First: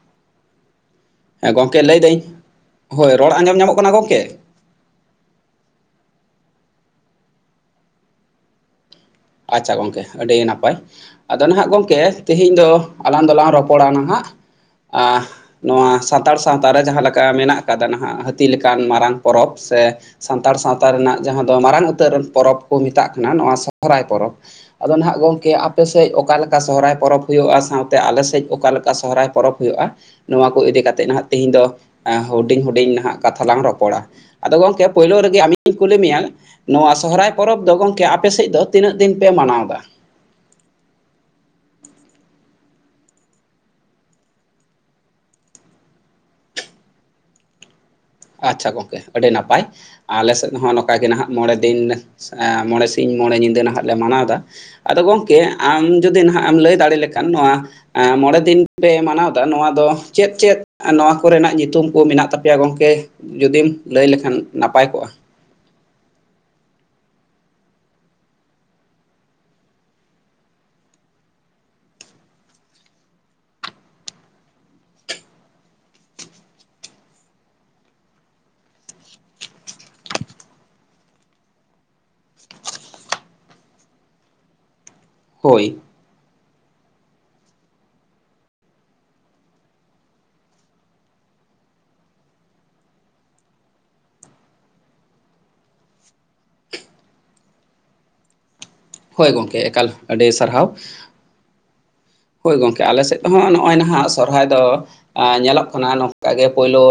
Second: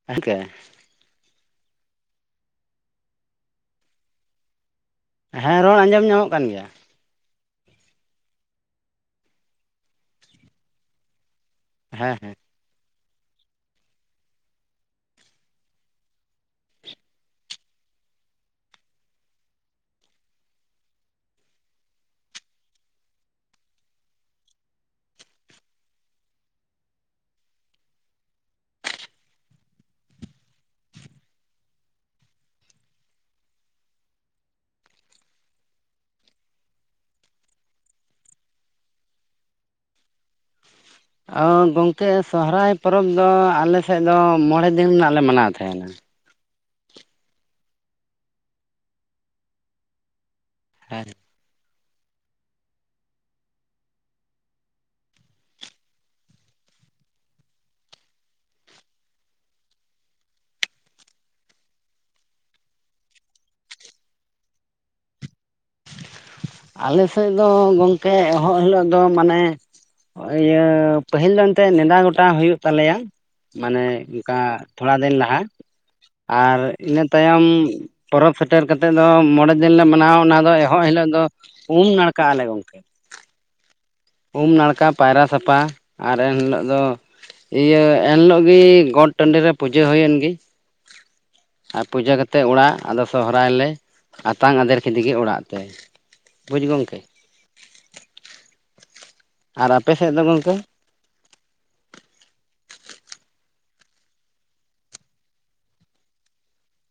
[unintelligible] ᱦᱮᱸ ᱜᱚᱢᱠᱮ ᱞᱟᱹᱭᱫᱟᱹᱧ ᱦᱳᱭ ᱨᱚᱲ ᱟᱸᱡᱚᱢ ᱧᱟᱢᱚᱜ ᱠᱟᱱᱟ ᱜᱚᱢᱠᱮ? ᱦᱮᱸ ᱨᱚᱲ ᱟᱸᱡᱚᱢ ᱧᱟᱢᱚᱜ ᱠᱟᱱ ᱜᱮᱭᱟ ᱾ ᱟᱪᱪᱷᱟ ᱜᱚᱢᱠᱮ ᱟᱹᱰᱤ ᱱᱟᱯᱟᱭ ᱟᱫᱚ ᱱᱟᱦᱟᱸᱜ ᱜᱚᱢᱠᱮ ᱦᱮᱸ ᱦᱮᱸ ᱛᱮᱦᱮᱧ ᱫᱚ ᱟᱞᱟᱝ ᱫᱚᱞᱟᱝ ᱨᱚᱯᱚᱲᱟ ᱱᱟᱦᱟᱸᱜ ᱟᱸᱜ ᱱᱚᱣᱟ ᱥᱟᱱᱛᱟᱲ ᱥᱟᱶᱛᱟ ᱨᱮ ᱡᱟᱦᱟᱸ ᱞᱮᱠᱟ ᱢᱮᱱᱟᱜ ᱠᱟᱫᱟ ᱱᱟᱦᱟᱸᱜ ᱦᱟᱹᱛᱤ ᱞᱮᱠᱟᱱ ᱢᱟᱨᱟᱝ ᱯᱚᱨᱚᱵᱽ ᱥᱮ ᱥᱟᱱᱛᱟᱲ ᱥᱟᱶᱛᱟ ᱨᱮᱱᱟᱜ ᱡᱟᱦᱟᱸ ᱫᱚ ᱢᱟᱨᱟᱝ ᱩᱛᱟᱹᱨ ᱯᱚᱨᱚᱵᱽ ᱠᱚ ᱢᱮᱛᱟᱜ ᱠᱟᱱᱟ ᱱᱚᱣᱟ ᱥᱚᱦᱚᱨᱟᱭ ᱯᱚᱨᱚᱵᱽ, ᱟᱫᱚ ᱦᱟᱸᱜ ᱜᱚᱝᱠᱮ ᱟᱯᱮᱥᱮᱫ ᱚᱠᱟ ᱞᱮᱠᱟ ᱥᱚᱦᱚᱨᱟᱭ ᱯᱚᱨᱚᱵᱽ ᱦᱩᱭᱩᱜᱼᱟ ᱥᱟᱶᱛᱮ ᱟᱞᱮᱥᱮᱫ ᱚᱠᱟᱞᱮ ᱞᱮᱠᱟ ᱥᱚᱦᱚᱨᱟᱭ ᱯᱚᱨᱚᱵᱽ ᱦᱩᱭᱩᱜᱼᱟ, ᱱᱚᱣᱟ ᱠᱚ ᱤᱫᱤ ᱠᱟᱛᱮᱜ ᱱᱟᱦᱟᱸᱜ ᱛᱤᱦᱤᱧ ᱫᱚ ᱦᱩᱰᱤᱧ ᱦᱩᱰᱤᱧ ᱱᱟᱦᱟᱸᱜ ᱠᱟᱛᱷᱟ ᱞᱟᱝ ᱨᱚᱯᱚᱲᱟ ᱾ ᱟᱫᱚ ᱜᱚᱢᱠᱮ ᱯᱳᱭᱞᱳ ᱨᱮᱜᱮ ᱟᱢᱤᱧ ᱠᱩᱞᱤ ᱢᱮᱭᱟ ᱱᱚᱣᱟ ᱥᱚᱦᱚᱨᱟᱭ ᱯᱚᱨᱚᱵᱽ ᱫᱚ ᱜᱚᱢᱠᱮ ᱟᱯᱮ ᱥᱮᱫ ᱫᱚ ᱛᱤᱱᱟᱹᱜ ᱫᱤᱱ ᱯᱮ ᱢᱟᱱᱟᱣ ᱫᱟ? ᱚ ᱜᱚᱝᱠᱮ ᱥᱚᱦᱚᱨᱟᱭ ᱯᱚᱨᱚᱵᱽ ᱫᱚ ᱟᱞᱮ ᱥᱮᱫ ᱫᱚ ᱢᱚᱬᱮ ᱫᱤᱱ ᱨᱮᱱᱟᱜ ᱞᱮ ᱢᱟᱱᱟᱣ ᱛᱟᱦᱮᱸᱱᱟ ᱾ ᱟᱪᱪᱷᱟ ᱜᱚᱝᱠᱮ ᱟᱹᱰᱤ ᱱᱟᱯᱟᱭ ᱟᱞᱮ ᱥᱮᱫ ᱦᱚᱸ ᱱᱚᱝᱠᱟ ᱦᱮᱸ ᱜᱮ ᱱᱟᱦᱟᱸᱜ ᱢᱚᱬᱮ ᱫᱤᱱ ᱮᱸ ᱢᱚᱬᱮ ᱥᱤᱧ ᱢᱚᱬᱮ ᱧᱤᱫᱟᱹ ᱱᱟᱦᱟᱸᱜ ᱞᱮ ᱢᱟᱱᱟᱣᱫᱟ, ᱟᱫᱚ ᱜᱚᱝᱠᱮ ᱟᱢ ᱡᱩᱫᱤ ᱱᱟᱦᱟᱸᱜ ᱮᱢ ᱞᱟᱹᱭ ᱫᱟᱲᱮ ᱞᱮᱠᱷᱟᱱ ᱱᱚᱣᱟ ᱮᱸ ᱢᱚᱬᱮ ᱫᱤᱱ ᱯᱮ ᱢᱟᱱᱟᱣ ᱫᱟ ᱱᱚᱣᱟ ᱫᱚ ᱪᱮᱫ-ᱪᱮᱫ ᱱᱚᱣᱟ ᱠᱚᱨᱮᱱᱟᱜ ᱧᱩᱛᱩᱢ ᱠᱚ ᱢᱮᱱᱟᱜ ᱛᱟᱯᱮᱭᱟ ᱜᱚᱢᱠᱮ ᱡᱩᱫᱤᱢ ᱞᱟᱹᱭ ᱞᱮᱠᱷᱟᱱ ᱱᱟᱯᱟᱭ ᱠᱚᱜᱼᱟ ᱾ ᱟᱞᱮ ᱥᱮᱫ ᱫᱚ ᱜᱚᱝᱠᱮ ᱮᱦᱚᱵ ᱦᱤᱞᱳᱜ ᱫᱚ ᱢᱟᱱᱮ ᱤᱭᱟᱹ ᱯᱟᱹᱦᱤᱞ ᱫᱚ ᱮᱱᱛᱮᱫ ᱱᱮᱰᱟ ᱜᱚᱴᱟ ᱦᱩᱭᱩᱜ ᱛᱟᱞᱮᱭᱟ, ᱢᱟᱱᱮ ᱚᱝᱠᱟ ᱛᱷᱚᱲᱟ ᱫᱤᱱ ᱞᱟᱦᱟ ᱟᱨ ᱤᱱᱟᱹ ᱛᱟᱭᱚᱢ ᱯᱚᱨᱚᱵᱽ ᱥᱮᱴᱮᱨ ᱠᱟ ᱠᱟᱛᱮᱫ ᱫᱚ ᱢᱚᱬᱮ ᱫᱤᱱ ᱞᱮ ᱢᱟᱱᱟᱣᱟ ᱚᱱᱟ ᱫᱚ ᱮᱦᱚᱵ ᱦᱤᱞᱳᱜ ᱫᱚ ᱩᱢ ᱱᱟᱲᱠᱟᱜ ᱟᱞᱮ ᱜᱚᱝᱠᱮ ᱾ ᱩᱢ ᱱᱟᱲᱠᱟ ᱯᱟᱭᱨᱟ ᱥᱟᱯᱷᱟ ᱦᱳᱭ ᱟᱨ ᱮᱱᱦᱤᱞᱚᱜᱞᱜ ᱫᱚ ᱤᱭᱟᱹ ᱮᱱᱦᱤᱞᱚᱜ ᱜᱮ ᱜᱚᱴ ᱴᱟᱺᱰᱤᱨ ᱨᱮ ᱯᱩᱡᱟᱹ ᱦᱩᱭᱮᱱ ᱜᱤ, ᱟᱨ ᱯᱩᱡᱟᱹ ᱠᱟᱛᱮᱜ ᱚᱲᱟᱜ ᱟᱫᱚ ᱥᱚᱦᱨᱟᱭ ᱞᱮ ᱟᱛᱟᱝ ᱟᱫᱮᱨ ᱠᱮᱫᱤ ᱜᱮ ᱚᱲᱟᱜ ᱛᱮ᱾ ᱵᱩᱡᱽ ᱜᱚᱝᱠᱮ᱾ ᱦᱳᱭ ᱜᱚᱝᱠᱮ ᱟᱨ ᱮᱠᱟᱞ ᱟᱯᱮ ᱥᱮᱫ ᱫᱚ ᱟᱹᱰᱤ ᱜᱚᱢᱠᱮ ᱥᱟᱨᱦᱟᱣ᱾ ᱦᱳᱭ ᱜᱚᱝᱠᱮ ᱟᱞᱮ ᱥᱮᱜ ᱫᱚ ᱦᱚᱜ ᱱᱚᱜᱚᱭ ᱱᱟᱦᱟᱜ ᱥᱚᱨᱦᱟᱭ ᱫᱚ ᱟ ᱧᱮᱞᱚᱜ ᱠᱟᱱᱟ ᱱᱚᱝᱠᱟᱜᱮ ᱯᱳᱭᱞᱳ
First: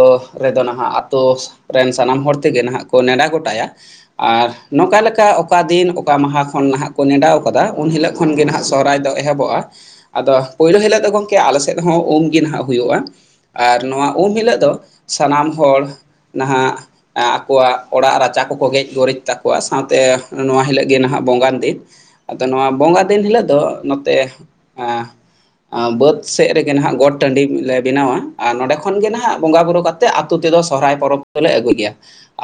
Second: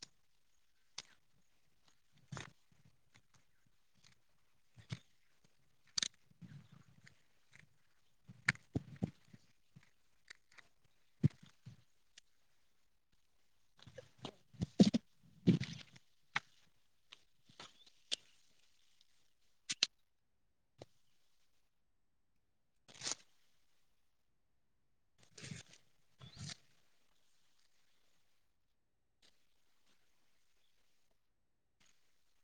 ᱨᱮᱫᱚ ᱱᱟᱦᱟᱜ ᱟᱛᱳ ᱨᱮᱱ ᱥᱟᱱᱟᱢ ᱦᱚᱲ ᱛᱮᱜᱮ ᱱᱟᱦᱟᱜ ᱳ ᱱᱮᱰᱟ ᱜᱚᱴᱟᱭᱟ᱾ ᱟᱨ ᱱᱚᱝᱠᱟ ᱞᱮᱠᱟ ᱚᱠᱟ ᱫᱤᱱ ᱚᱠᱟ ᱢᱟᱦᱟ ᱠᱷᱚᱱ ᱱᱟᱦᱟᱜ ᱠᱚ ᱱᱮᱰᱟᱣ ᱟᱠᱟᱫᱟ ᱩᱱ ᱦᱤᱞᱳᱜ ᱠᱷᱚᱱ ᱜᱮ ᱱᱟᱦᱟᱜ ᱥᱚᱦᱚᱨᱟᱭ ᱫᱚ ᱮᱦᱚᱵᱚᱜ-ᱟ᱾ ᱟᱫᱚ ᱯᱳᱭᱞᱳ ᱦᱤᱞᱳᱜ ᱫᱚ ᱜᱚᱝᱠᱮ ᱟᱞᱮ ᱥᱮᱜ ᱦᱚᱸ ᱩᱢ ᱜᱤ ᱱᱟᱦᱟᱜ ᱦᱩᱭᱩᱜ-ᱟ᱾ ᱟᱨ ᱱᱚᱣᱟ ᱩᱢ ᱦᱤᱞᱳᱜ ᱫᱚ ᱥᱟᱱᱟᱢ ᱦᱚᱲ ᱱᱟᱦᱟᱜ ᱟᱠᱚᱣᱟᱜ ᱚᱲᱟᱜ ᱨᱟᱪᱟ ᱠᱚᱠᱚ ᱜᱮᱡ ᱜᱩᱨᱤᱡ ᱛᱟᱠᱚᱣᱟ ᱥᱟᱶᱛᱮ ᱱᱚᱣᱟ ᱦᱤᱞᱟᱹᱜ ᱜᱮ ᱱᱟᱦᱟᱜ ᱵᱚᱸᱜᱟᱱ ᱫᱤᱱ᱾ ᱟᱫᱚ ᱱᱚᱣᱟ ᱵᱚᱸᱜᱟ ᱫᱤᱱ ᱦᱤᱞᱳᱜ ᱫᱚ ᱱᱚᱛᱮ ᱵᱟᱹᱫᱽ ᱥᱮᱜ ᱨᱮᱜᱮ ᱱᱟᱦᱟᱜ ᱜᱚᱴ ᱴᱟᱺᱰᱤ ᱞᱮ ᱵᱮᱱᱟᱣᱟ ᱟᱨ ᱱᱚᱸᱰᱮ ᱠᱷᱚᱱᱜᱮ ᱱᱟᱦᱟᱜ ᱵᱚᱸᱜᱟ ᱵᱩᱨᱩ ᱠᱟᱛᱮ ᱛᱮ ᱟᱛᱳ ᱛᱮᱫᱚ ᱥᱚᱨᱚᱨᱟᱭ ᱯᱚᱨᱚᱵᱽ ᱫᱚᱞᱮ ᱟᱹᱜᱩᱭ ᱜᱮᱭᱟ᱾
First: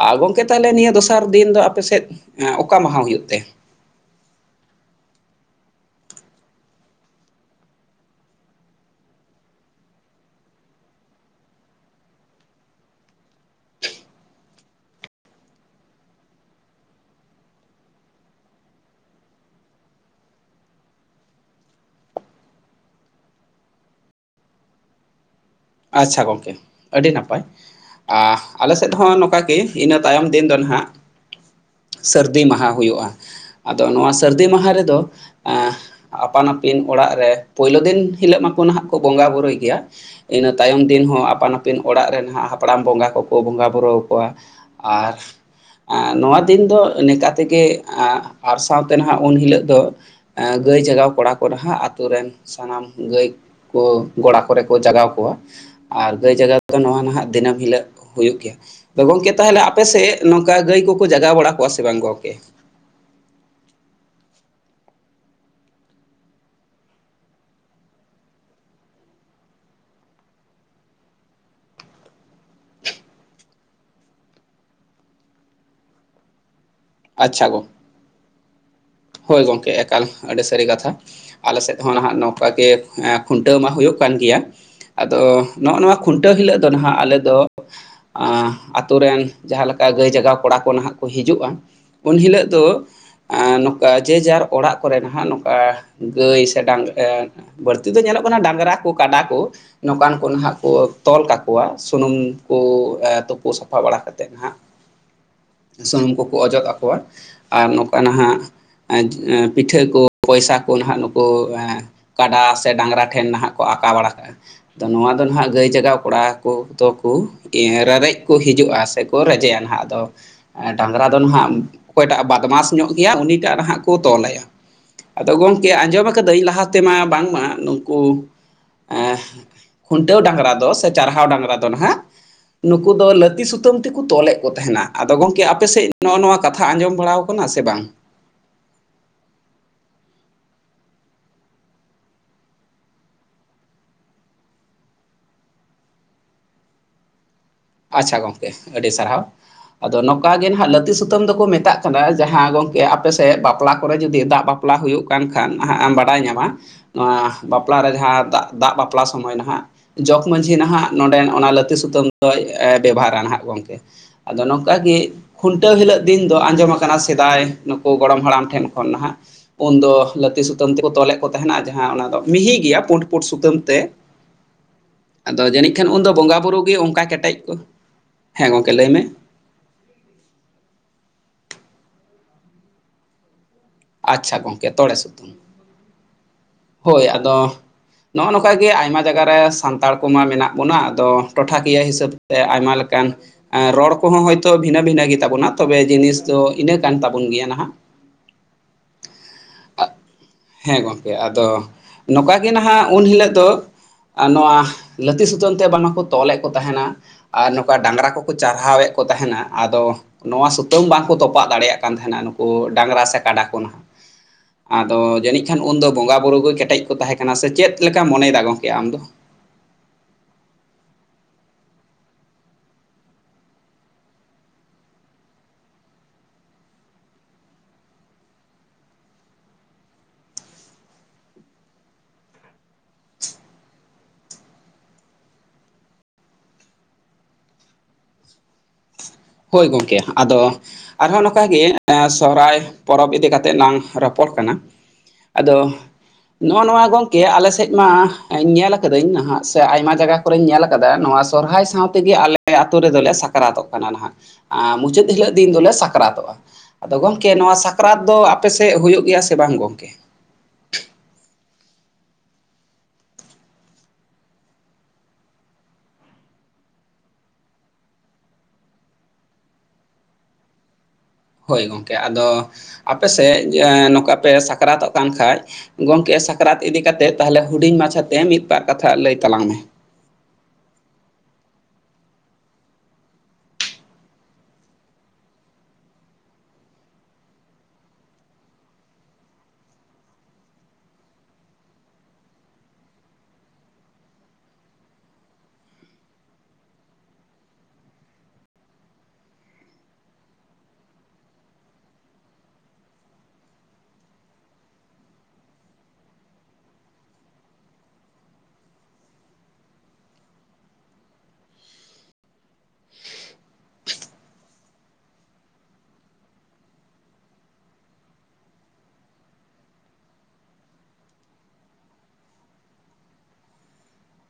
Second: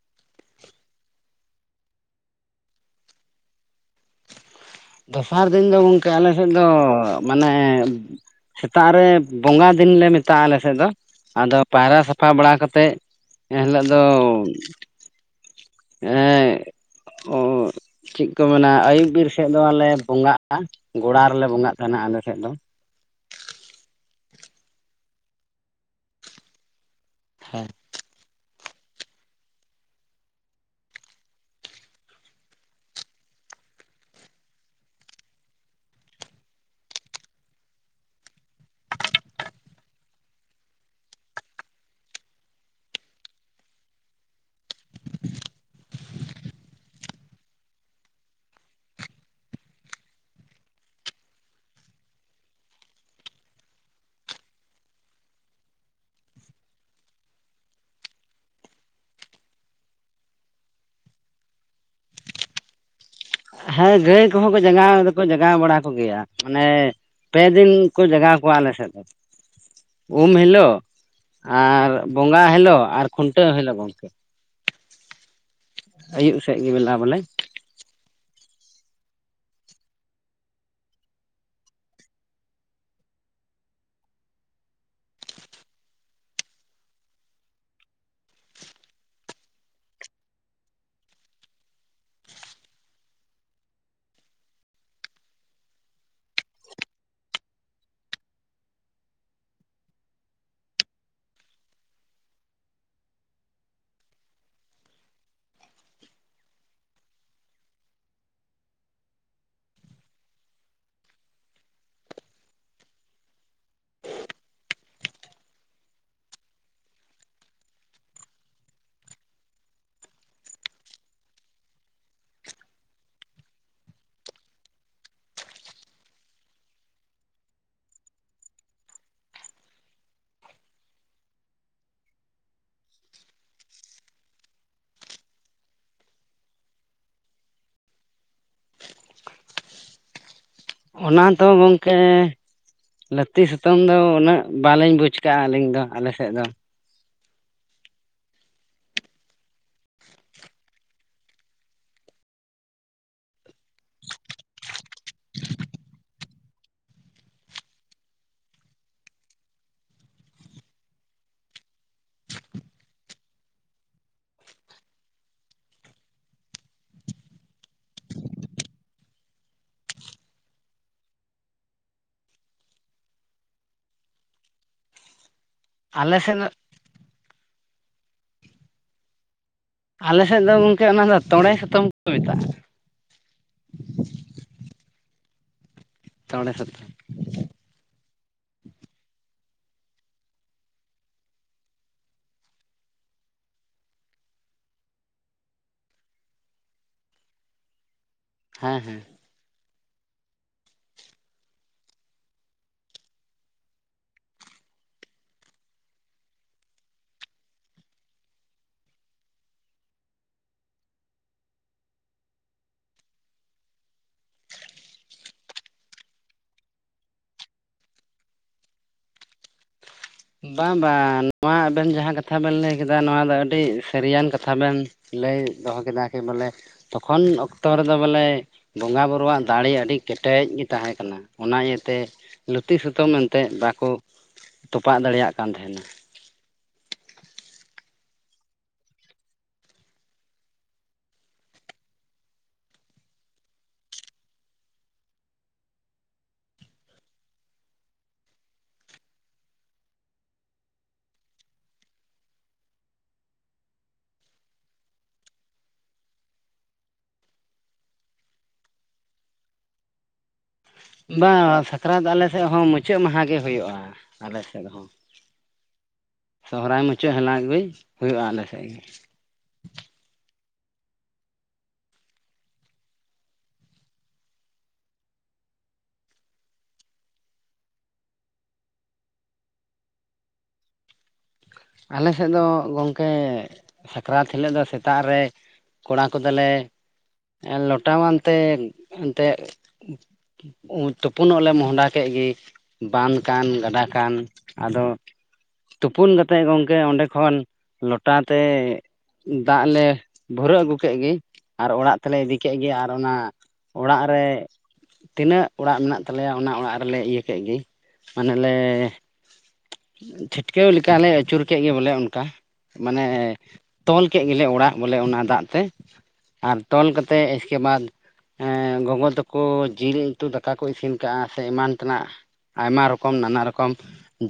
ᱟᱨ ᱜᱚᱝᱠᱮ ᱛᱟᱦᱚᱞᱮ ᱱᱤᱭᱟᱹ ᱫᱚᱥᱟᱨ ᱫᱤᱱ ᱫᱚ ᱟᱯᱮ ᱥᱮᱫ ᱚᱠᱟ ᱢᱟᱦᱟ ᱦᱩᱭᱩᱜ ᱛᱮ? ᱫᱚᱥᱟᱨ ᱫᱤᱱ ᱫᱚ ᱜᱚᱝᱠᱮ ᱟᱞᱮ ᱥᱮᱫ ᱫᱚ ᱢᱟᱱᱮ ᱥᱮᱛᱟᱜ ᱨᱮ ᱵᱚᱸᱜᱟ ᱫᱤᱱ ᱞᱮ ᱢᱮᱛᱟᱜᱼᱟ ᱟᱞᱮ ᱥᱮᱫ ᱫᱚ ᱟᱫᱚ ᱯᱟᱭᱨᱟ ᱥᱟᱯᱷᱟ ᱵᱟᱲᱟ ᱠᱟᱛᱮᱜ ᱮᱱ ᱦᱤᱞᱳᱜ ᱫᱚ ᱮᱸᱜ [inaudible] ᱪᱮᱜ ᱠᱚ ᱢᱮᱱᱟ ᱟᱹᱭᱩᱵ ᱵᱤᱨ ᱥᱮᱫ ᱫᱚ ᱟᱞᱮ ᱵᱚᱸᱜᱟᱜᱼᱟ ᱜᱚᱲᱟ ᱨᱮᱞᱮ ᱵᱚᱸᱜᱟᱜ ᱛᱟᱦᱮᱸᱱᱟ ᱟᱞᱮ ᱥᱮᱫ ᱫᱚ᱾ ᱟᱪᱪᱷᱟ ᱜᱚᱢᱠᱮ ᱟᱹᱰᱤ ᱱᱟᱯᱟᱭ᱾ ᱟᱻ ᱟᱞᱮ ᱥᱮᱫ ᱦᱚᱸᱼᱚ ᱱᱚᱝᱠᱟ ᱜᱮ ᱤᱱᱟᱹ ᱛᱟᱭᱚᱢ ᱫᱤᱱ ᱫᱚ ᱱᱟᱦᱟᱸᱜ ᱥᱟᱹᱨᱫᱤ ᱢᱟᱦᱟ ᱦᱩᱭᱩᱜᱼᱟ, ᱟᱫᱚ ᱱᱚᱣᱟ ᱥᱟᱹᱨᱫᱤ ᱢᱟᱦᱟ ᱨᱮᱫᱚ ᱟᱯᱟᱱ ᱟᱹᱯᱤᱱ ᱚᱲᱟᱜ ᱨᱮ ᱯᱳᱭᱞᱳ ᱫᱤᱱ ᱦᱤᱞᱳᱜ ᱢᱟᱠᱚ ᱱᱟᱦᱟᱸᱜ ᱢᱟᱠᱚ ᱵᱚᱸᱜᱟ-ᱵᱩᱨᱩᱭ ᱜᱮᱭᱟ ᱤᱱᱟᱹ ᱛᱟᱭᱚᱢ ᱫᱤᱱ ᱦᱚᱸ ᱟᱯᱟᱱ ᱟᱹᱯᱤᱱ ᱚᱲᱟᱜ ᱨᱮᱱ ᱦᱟᱸᱜ ᱦᱟᱯᱲᱟᱢ ᱵᱚᱸᱜᱟ ᱠᱚᱠᱚ ᱵᱚᱸᱜᱟ-ᱵᱩᱨᱩ ᱟᱠᱚᱣᱟ ᱟᱡ ᱮᱸ ᱱᱚᱣᱟ ᱫᱤᱱ ᱫᱚ ᱱᱮᱠᱟ ᱛᱮᱜᱮ ᱟᱨ ᱥᱟᱶᱛᱮ ᱱᱟᱦᱟᱸᱜ ᱩᱱ ᱦᱤᱞᱳᱜ ᱫᱚ ᱜᱟᱹᱭ ᱡᱟᱜᱟᱣ ᱠᱚᱲᱟ ᱠᱚᱫᱚ ᱦᱟᱜ ᱟᱛᱳ ᱨᱮᱱ ᱥᱟᱱᱟᱢ ᱜᱟᱹᱭ ᱠᱚ ᱜᱚᱲᱟ ᱠᱚᱨᱮ ᱠᱚ ᱡᱟᱜᱟᱣ ᱠᱚᱣᱟ ᱟᱨ ᱜᱟᱹᱭ ᱡᱟᱜᱟᱣ ᱫᱚ ᱱᱚᱣᱟ ᱱᱟᱦᱟᱜ ᱫᱤᱱᱟᱹᱢ ᱦᱤᱞᱳᱜ ᱦᱩᱭᱩᱜ ᱜᱮᱭᱟ, ᱜᱚᱝᱠᱮ ᱛᱟᱦᱚᱞᱮ ᱟᱯᱮ ᱥᱮᱜ ᱱᱚᱝᱠᱟ ᱜᱟᱹᱭ ᱠᱚᱠᱚ ᱡᱟᱜᱟᱣ ᱵᱟᱲᱟ ᱠᱚᱣᱟ ᱥᱮ ᱵᱟᱝ ᱜᱚᱝᱠᱮ? ᱦᱮᱸ ᱦᱮᱸ ᱜᱟᱹᱭ ᱠᱚᱦᱚᱸ ᱠᱚ ᱡᱟᱜᱟᱣ ᱫᱚᱠᱚ ᱡᱟᱜᱟᱣ ᱵᱟᱲᱟ ᱠᱚ ᱜᱮᱭᱟ ᱢᱟᱱᱮᱼᱼ ᱯᱮ ᱫᱤᱱ ᱠᱚ ᱡᱟᱜᱟᱣ ᱠᱚᱣᱟ ᱟᱞᱮ ᱥᱮᱫ ᱫᱚ᱾ ᱩᱢ ᱦᱤᱞᱳᱜ, ᱟᱨ ᱵᱚᱸᱜᱟ ᱦᱤᱞᱳᱜ, ᱟᱨ ᱠᱷᱩᱱᱴᱟᱹᱣ ᱦᱤᱞᱳᱜ ᱜᱚᱝᱠᱮ᱾ [inaudible] ᱟᱭᱩᱵ ᱥᱮᱫ ᱜᱮ ᱵᱮᱞᱟ ᱵᱟᱱᱩᱼᱼ ᱟᱪᱪᱷᱟ ᱜᱚᱝ, ᱦᱳᱭ ᱜᱚᱝᱠᱮ ᱮᱠᱟᱞ ᱟᱰᱤ ᱥᱟᱨᱤ ᱠᱟᱛᱷᱟᱼᱼ ᱟᱞᱮ ᱥᱮᱫ ᱦᱚᱸ ᱱᱟᱦᱟᱜ ᱱᱚᱝᱠᱟ ᱜᱮ ᱮᱸ ᱠᱷᱩᱱᱴᱟᱹᱣ ᱢᱟ ᱦᱩᱭᱩᱜ ᱠᱟᱱ ᱜᱮᱭᱟ᱾ ᱟᱫᱚ ᱱᱚᱜ ᱱᱚᱣᱟ ᱠᱷᱩᱱᱴᱟᱹᱣ ᱦᱤᱞᱳᱜ ᱫᱚ ᱱᱟᱦᱟᱜ ᱟᱞᱮ ᱫᱚᱼᱼ ᱟᱛᱩ ᱨᱮᱱ ᱡᱟᱦᱟᱸ ᱞᱮᱠᱟ ᱜᱟᱹᱭ ᱡᱟᱜᱟᱣ ᱠᱚᱲᱟ ᱠᱚ ᱱᱟᱦᱟᱜ ᱠᱚ ᱦᱤᱡᱩᱜᱼᱟᱼᱼ ᱩᱱ ᱦᱤᱞᱳᱜ ᱫᱚᱼᱼ ᱟᱸ ᱱᱚᱠᱟ ᱡᱮ ᱡᱟᱨ ᱚᱲᱟᱜ ᱠᱚᱨᱮ ᱱᱟᱦᱟᱜ ᱱᱚᱠᱟ ᱜᱟᱹᱭ ᱥᱮ ᱰᱟᱝᱨᱟᱼᱼ ᱵᱟᱲᱛᱤ ᱫᱚ ᱧᱮᱞᱚᱜ ᱠᱟᱱᱟ ᱰᱟᱸᱜᱽᱨᱟ ᱠᱚ ᱠᱟᱰᱟ ᱠᱚᱼᱼ ᱱᱚᱝᱠᱟᱱ ᱠᱚ ᱱᱟᱦᱟᱸᱜ ᱠᱚ ᱛᱚᱞ ᱠᱟᱠᱚᱣᱟ ᱥᱩᱱᱩᱢ ᱠᱚ ᱛᱩᱯᱩ ᱥᱟᱯᱷᱟ ᱵᱟᱲᱟ ᱠᱟᱛᱮᱫ ᱱᱟᱦᱟᱸᱜ ᱥᱩᱱᱩᱢ ᱠᱚᱠᱚ ᱚᱡᱚᱜ ᱟᱠᱚᱣᱟ, ᱟᱨ ᱱᱚᱝᱠᱟ ᱱᱟᱦᱟᱸᱜ ᱮᱸ ᱮᱸ ᱯᱤᱴᱷᱟᱹ ᱠᱚ ᱯᱚᱭᱥᱟ ᱠᱚ ᱱᱟᱦᱟᱸᱜ ᱱᱩᱠᱩ ᱠᱟᱰᱟ ᱥᱮ ᱰᱟᱝᱨᱟ ᱴᱷᱮᱱ ᱱᱟᱦᱟᱸᱜ ᱠᱚ ᱟᱠᱟ ᱵᱟᱲᱟ ᱠᱟᱜᱼᱟ᱾ ᱟᱫᱚ ᱱᱚᱣᱟ ᱫᱚ ᱱᱟᱦᱟᱸᱜ ᱜᱟᱹᱭ ᱡᱟᱜᱟᱣ ᱠᱚᱲᱟ ᱠᱚᱫᱚ ᱠᱚ ᱤᱭᱟᱹ ᱨᱮᱻᱨᱮᱡ ᱠᱚ ᱦᱤᱡᱩᱜᱼᱟ ᱥᱮᱠᱚ ᱨᱮᱡᱮᱭᱟ ᱱᱟᱦᱟᱸᱜ ᱟᱫᱚ ᱰᱟᱝᱨᱟ ᱫᱚ ᱱᱟᱦᱟᱸᱜ ᱚᱠᱚᱭᱴᱟᱜ ᱵᱟᱫᱢᱟᱥ ᱧᱚᱜ ᱜᱮᱭᱟ ᱩᱱᱤᱴᱟᱜ ᱱᱟᱦᱟᱸᱜ ᱠᱚ ᱛᱚᱞᱟᱭᱟ᱾ ᱟᱫᱚ ᱜᱚᱝᱠᱮ ᱟᱸᱡᱚᱢ ᱠᱟᱹᱫᱟᱹᱧ ᱞᱟᱦᱟ ᱛᱮᱢᱟ ᱵᱟᱝᱢᱟ ᱱᱩᱝᱠᱩ ᱮᱸ ᱠᱷᱩᱱᱴᱟᱹᱣ ᱰᱟᱝᱨᱟ ᱫᱚ ᱥᱮ ᱪᱟᱨᱦᱟᱣ ᱰᱟᱝᱨᱟ ᱫᱚ ᱱᱟᱦᱟᱸᱜ ᱱᱩᱠᱩ ᱫᱚ ᱞᱟᱹᱛᱤ ᱥᱩᱛᱟᱹᱢ ᱛᱮᱠᱚ ᱛᱚᱞᱮᱜ ᱠᱚ ᱛᱟᱦᱮᱸᱱᱟ ᱟᱫᱚ ᱜᱚᱝᱠᱮ ᱟᱯᱮᱥᱮᱜ ᱱᱚᱜᱼᱚ ᱱᱚᱣᱟ ᱠᱟᱛᱷᱟ ᱟᱸᱡᱚᱢ ᱵᱟᱲᱟᱣ ᱠᱟᱱᱟ ᱥᱮ ᱵᱟᱝ? ᱚᱱᱟ ᱫᱚ ᱜᱚᱝᱠᱮ ᱞᱟᱹᱛᱤ ᱥᱩᱛᱟᱹᱢ ᱫᱚ ᱩᱱᱟᱹᱜ ᱵᱟᱹᱞᱤᱧ ᱵᱩᱡᱽ ᱠᱟᱜᱼᱟ ᱟᱹᱞᱤᱧ ᱫᱚ ᱟᱞᱮᱥᱮᱫ ᱫᱚ᱾ ᱟᱪᱪᱷᱟ ᱜᱚᱝᱠᱮ ᱟᱹᱰᱤ ᱥᱟᱨᱦᱟᱣ᱾ ᱟᱫᱚ ᱱᱚᱠᱟ ᱜᱮ ᱱᱟᱜ ᱞᱟᱹᱛᱤ ᱥᱩᱛᱟᱹᱢ ᱫᱚᱠᱚ ᱢᱮᱛᱟᱜ ᱠᱟᱱᱟ ᱡᱟᱦᱟᱸ ᱜᱚᱝᱠᱮ ᱟᱯᱮᱥᱮᱫ ᱵᱟᱯᱞᱟ ᱠᱚᱨᱮ ᱡᱩᱫᱤ ᱫᱟᱜ ᱵᱟᱯ ᱵᱟᱯᱞᱟ ᱦᱩᱭᱩᱜ ᱠᱟᱱ ᱠᱷᱟᱱ ᱦᱟᱸᱜ ᱮᱢ ᱵᱟᱰᱟᱭ ᱧᱟᱢᱟ᱾ ᱱᱚᱣᱟ ᱵᱟᱯᱞᱟ ᱨᱮ ᱡᱟᱦᱟᱸ ᱫᱟᱜ ᱫᱟᱜ ᱵᱟᱯᱞᱟ ᱥᱚᱢᱚᱭ ᱱᱟ ᱦᱟᱸᱜ ᱡᱚᱜᱽ ᱢᱟᱺᱡᱷᱤ ᱱᱟᱦᱜ ᱱᱚᱸᱰᱮᱱ ᱚᱱᱟ ᱞᱟᱹᱛᱤ ᱥᱩᱛᱟᱹᱢ ᱫᱚᱭ ᱵᱮᱵᱷᱟᱨᱟᱱᱟᱜ ᱜᱚᱝᱠᱮ᱾ ᱟᱫᱚ ᱱᱚᱝᱠᱟ ᱜᱮ ᱠᱷᱩᱱᱴᱟᱹᱣ ᱦᱤᱞᱳᱜ ᱫᱤᱱ ᱫᱚ ᱟᱸᱡᱚᱢ ᱟᱠᱟᱱᱟ ᱥᱮᱫᱟᱭ ᱱᱩᱠᱩ ᱜᱚᱲᱚᱢ ᱦᱟᱲᱟᱢ ᱴᱷᱮᱱ ᱠᱷᱚᱱ ᱱᱟᱦᱟᱜ᱾ ᱩᱱ ᱫᱚ ᱞᱟᱹᱛᱤ ᱥᱩᱛᱟᱹᱢ ᱛᱮᱠᱚ ᱛᱚᱞᱮᱫ ᱠᱚ ᱛᱟᱦᱮᱱᱟ ᱟᱨ ᱡᱟᱦᱟᱸ ᱚᱱᱟ ᱫᱚ ᱢᱤᱦᱤ ᱜᱮᱭᱟ ᱯᱩᱸᱰ ᱯᱩᱸᱰ ᱥᱩᱛᱟᱹᱢ ᱛᱮ ᱟᱫᱚ ᱡᱟᱹᱱᱤᱡ ᱩᱱᱫᱚ ᱟᱞᱮ ᱵᱚᱸᱜᱟ ᱥᱮᱫ ᱫᱚ ᱵᱩᱨᱩ ᱜᱮ ᱚᱝᱠᱟ ᱠᱮᱴᱮᱡ ᱠᱚ, ᱦᱮᱸ ᱜᱚᱝᱠᱮ ᱞᱟᱹᱭ ᱢᱮ ᱟᱞᱮ ᱥᱮᱫ ᱫᱚ ᱜᱚᱝᱠᱮ ᱚᱱᱟ ᱫᱚ ᱛᱚᱸᱲᱮ ᱥᱩᱛᱟᱹᱢ ᱠᱚ ᱢᱮᱛᱟᱜᱼᱟ, ᱟᱪᱪᱷᱟ ᱜᱚᱝᱠᱮ ᱛᱚᱲᱮ ᱥᱩᱛᱩᱢ᱾ ᱛᱚᱸᱲᱮ ᱥᱩᱛ ᱦᱳᱭ ᱟᱫᱚ ᱱᱚᱜᱼᱚ ᱱᱚᱝᱠᱟ ᱜᱮ ᱟᱭᱢᱟ ᱡᱟᱭᱜᱟ ᱨᱮ ᱥᱟᱱᱛᱟᱲ ᱠᱚᱢᱟ ᱢᱮᱱᱟᱜ ᱵᱚᱱᱟ ᱟᱫᱚ, ᱴᱚᱴᱷᱟ ᱠᱤᱭᱟᱹ ᱦᱤᱥᱟᱹᱵᱽ ᱛᱮ ᱟᱭᱢᱟ ᱞᱮᱠᱟᱱ ᱮᱸ ᱨᱚᱲ ᱠᱚᱦᱚᱸ ᱦᱚᱳᱭᱛᱳ ᱵᱷᱤᱱᱟᱹ ᱵᱷᱤᱱᱟᱹ ᱜᱮ ᱛᱟᱵᱚᱱᱟ ᱛᱚᱵᱮ ᱡᱤᱱᱤᱥ ᱫᱚ ᱤᱱᱟᱹ ᱠᱟᱱ ᱛᱟᱵᱚᱱ ᱜᱮᱭᱟ ᱱᱟᱦᱟᱜ᱾ ᱦᱮᱸ ᱦᱮᱸ᱾ ᱟᱜ ᱦᱮᱸ ᱜᱚᱝᱠᱮ ᱟᱫᱚ ᱱᱚᱠᱟ ᱜᱮ ᱱᱟᱦᱟᱜ ᱩᱱ ᱦᱤᱞᱳᱜ ᱫᱚ ᱟ-ᱱᱚᱣᱟ ᱞᱟᱹᱛᱤ ᱥᱩᱛᱟᱹᱢ ᱛᱮ ᱵᱟᱝᱢᱟᱠᱚ ᱛᱚᱞᱮᱜ ᱠᱚ ᱛᱟᱦᱮᱱᱟ᱾ ᱟᱨ ᱱᱚᱝᱠᱟ ᱰᱟᱝᱨᱟ ᱠᱚᱠᱚ ᱪᱟᱨᱦᱟᱣᱮᱜ ᱠᱚ ᱛᱟᱦᱮᱱᱟ ᱟᱫᱚ ᱱᱚᱣᱟ ᱥᱩᱛᱟᱹᱢ ᱵᱟᱝᱠᱚ ᱛᱚᱯᱟᱜ ᱫᱟᱲᱮᱭᱟᱜ ᱠᱟᱱ ᱛᱟᱦᱮᱱᱟ ᱱᱩᱠᱩ ᱰᱟᱝᱨᱟ ᱥᱮ ᱠᱟᱰᱟ ᱠᱚ ᱱᱟᱦᱟᱜ᱾ ᱟᱫᱚ ᱡᱟᱹᱱᱤᱡ ᱠᱷᱟᱱ ᱩᱱᱫᱚ ᱵᱚᱸᱜᱟ ᱵᱩᱨᱩ ᱠᱚ ᱠᱮᱴᱮᱡ ᱠᱚ ᱛᱟᱦᱮᱸ ᱠᱟᱱᱟ ᱥᱮ ᱪᱮᱫ ᱞᱮᱠᱟᱢ ᱢᱚᱱᱮᱭᱫᱟ ᱜᱚᱝᱠᱮ ᱟᱢᱫᱚ? ᱵᱟᱝ ᱵᱟᱝ ᱱᱚᱣᱟ ᱟᱵᱮᱱ ᱡᱟᱦᱟᱸ ᱠᱟᱛᱷᱟ ᱵᱮᱱ ᱞᱟᱹᱭ ᱠᱮᱫᱟ ᱱᱚᱣᱟ ᱫᱚ ᱟᱹᱰᱤ ᱥᱟᱹᱨᱤᱭᱟᱱ ᱠᱟᱛᱷᱟ ᱵᱮᱱ ᱞᱟᱹᱭ ᱫᱚᱦᱚ ᱠᱮᱫᱟ ᱠᱤ ᱵᱚᱞᱮ ᱛᱚᱠᱷᱚᱱ ᱚᱠᱛᱚ ᱨᱮᱫᱚ ᱵᱚᱞᱮ ᱵᱚᱸᱜᱟ ᱵᱩᱨᱩᱣᱟᱜ ᱫᱟᱲᱮ ᱟᱹᱰᱤ ᱠᱮᱴᱮᱡ ᱜᱮ ᱛᱟᱦᱮᱸ ᱠᱟᱱᱟ ᱚᱱᱟ ᱤᱭᱟᱹᱛᱮ ᱞᱩᱛᱤ ᱥᱩᱛᱟᱹᱢ ᱢᱮᱛᱮ ᱵᱟᱠᱚ ᱛᱚᱯᱟᱜ ᱫᱟᱲᱮᱭᱟᱜ ᱠᱟᱱ ᱛᱟᱦᱮᱱᱟ᱾ ᱦᱳᱭ ᱜᱚᱝᱠᱮ ᱟᱫᱚ ᱟᱨᱦᱚᱸ ᱱᱚᱠᱟᱜᱮ ᱮᱸ ᱥᱚᱦᱚᱨᱟᱭ ᱯᱚᱨᱚᱵᱽ ᱤᱫᱤ ᱠᱟᱛᱮᱜ ᱞᱟᱝ ᱨᱚᱯᱚᱲ ᱠᱟᱱᱟ᱾ ᱟᱫᱚ ᱱᱚᱜᱼ ᱱᱚᱣᱟ ᱜᱚᱝᱠᱮ ᱟᱞᱮᱥᱮᱜ ᱢᱟ ᱧᱮᱞᱟ ᱠᱟᱹᱫᱟᱹᱧ ᱱᱟᱦᱟᱜ ᱥᱮ ᱟᱭᱢᱟ ᱡᱟᱭᱜᱟ ᱠᱚᱨᱮᱧ ᱧᱮᱞ ᱟᱠᱟᱫᱟ ᱱᱚᱣᱟ ᱥᱚᱨᱦᱟᱭ ᱥᱟᱶᱛᱮᱜᱮ ᱟᱞᱮ ᱟᱛᱳ ᱨᱮᱫᱚᱞᱮ ᱥᱟᱠᱨᱟᱛᱚᱜ ᱠᱟᱱᱟ ᱱᱟᱦᱟᱜ᱾ ᱟᱸ ᱢᱩᱪᱟᱹᱫ ᱦᱤᱞᱳᱜ ᱫᱤᱱ ᱫᱚᱞᱮ ᱥᱟᱠᱨᱟᱛᱚᱜᱼᱟ᱾ ᱟᱫᱚ ᱜᱚᱝᱠᱮ ᱱᱚᱣᱟ ᱥᱟᱠᱨᱟᱛ ᱫᱚ ᱟᱯᱮᱥᱮᱜ ᱦᱩᱭᱩᱜ ᱜᱮᱭᱟ ᱥᱮ ᱵᱟᱝ ᱜᱚᱝᱠᱮ? ᱵᱟᱝ ᱥᱟᱠᱨᱟᱛ ᱟᱞᱮᱥᱮ ᱦᱚᱸ ᱢᱩᱪᱟᱹᱫ ᱢᱟᱦᱟ ᱜᱮ ᱦᱩᱭᱩᱜᱼᱟ, ᱟᱞᱮ ᱥᱮᱫ ᱦᱚᱸ᱾ ᱥᱚᱦᱚᱨᱟᱭ ᱢᱩᱪᱟᱹᱜ ᱞᱟᱜᱵᱮ ᱦᱩᱭᱩᱜᱼᱟ ᱟᱞᱮᱥᱮᱫ ᱜᱮ᱾ ᱦᱳᱭ ᱜᱚᱝᱠᱮ ᱟᱫᱚ ᱟᱯᱮᱥᱮᱜ ᱮᱸ ᱱᱚᱠᱟ ᱯᱮ ᱥᱟᱠᱨᱟᱛᱚᱜ ᱠᱟᱱ ᱠᱷᱟᱡ ᱜᱚᱝᱠᱮ ᱥᱟᱠᱨᱟᱛ ᱤᱫᱤ ᱠᱟᱛᱮ ᱛᱟᱦᱚᱞᱮ ᱦᱩᱰᱤᱧ ᱢᱟᱪᱷᱟ ᱛᱮ ᱢᱤᱫᱵᱟᱨ ᱠᱟᱛᱷᱟ ᱞᱟᱹᱭ ᱛᱟᱞᱟᱝ ᱢᱮ᱾ ᱟᱞᱮ ᱥᱮᱫ ᱫᱚ ᱜᱚᱝᱠᱮ ᱥᱟᱠᱨᱟᱛ ᱦᱤᱞᱳᱜ ᱫᱚ ᱥᱮᱛᱟᱜ ᱨᱮ ᱠᱚᱲᱟ ᱠᱚᱫᱚᱞᱮ ᱞᱚᱴᱟᱣᱟᱱ ᱛᱮ ᱮᱱᱛᱮᱜ ᱩᱸ ᱛᱩᱯᱩᱱᱚᱜ ᱞᱮ ᱢᱚᱦᱚᱰᱟ ᱠᱮᱜ ᱜᱮ ᱵᱟᱸᱫᱷ ᱠᱟᱱ, ᱜᱟᱰᱟ ᱠᱟᱱ ᱟᱫᱚ ᱛᱩᱯᱩᱱ ᱜᱟᱹᱛ ᱛᱮ ᱜᱚᱝᱠᱮ ᱚᱸᱰᱮ ᱠᱷᱚᱱ ᱞᱚᱴᱟ ᱛᱮ ᱫᱟᱜ ᱞᱮ ᱵᱷᱩᱨᱟᱹᱜ ᱟᱹᱜᱩ ᱠᱮᱫ ᱜᱮ ᱟᱨ ᱚᱲᱟᱜ ᱛᱮᱞᱮ ᱤᱫᱤ ᱠᱮᱫ ᱜᱮ ᱟᱨ ᱚᱱᱟ ᱚᱲᱟᱜ ᱨᱮ ᱛᱤᱱᱟᱹᱜ ᱚᱲᱟᱜ ᱢᱮᱱᱟᱜ ᱛᱟᱞᱮᱭᱟ ᱚᱱᱟ ᱚᱲᱟᱜ ᱨᱮᱞᱮ ᱤᱭᱟᱹ ᱠᱮᱫ ᱜᱮ, ᱢᱟᱱᱮᱞ ᱞᱮ ᱪᱷᱟᱹᱴᱠᱟᱹᱣ ᱞᱮᱠᱟᱞᱮ ᱟᱹᱪᱩᱨ ᱠᱮᱫ ᱜᱮ ᱵᱚᱞᱮ ᱚᱱᱠᱟ᱾ ᱢᱟᱱᱮ ᱛᱚᱞ ᱠᱮᱫ ᱜᱮᱞᱮ ᱚᱲᱟᱜ ᱵᱚᱞᱮ ᱚᱱᱟ ᱫᱟᱜ ᱛᱮ᱾ ᱟᱨ ᱛᱚᱞ ᱠᱟᱛᱮᱫ ᱤᱥᱠᱮ ᱵᱟᱫ ᱮᱸ ᱜᱚᱜᱚ ᱛᱟᱠᱚ ᱡᱤᱞ ᱩᱛᱩ ᱫᱟᱠᱟ ᱠᱚ ᱤᱥᱤᱱ ᱠᱟᱜ-ᱟ, ᱥᱮ ᱮᱢᱟᱱ ᱛᱮᱱᱟᱜ᱾ ᱟᱭᱢᱟ ᱨᱚᱠᱚᱢ, ᱱᱟᱱᱟ ᱨᱚᱠᱚᱢ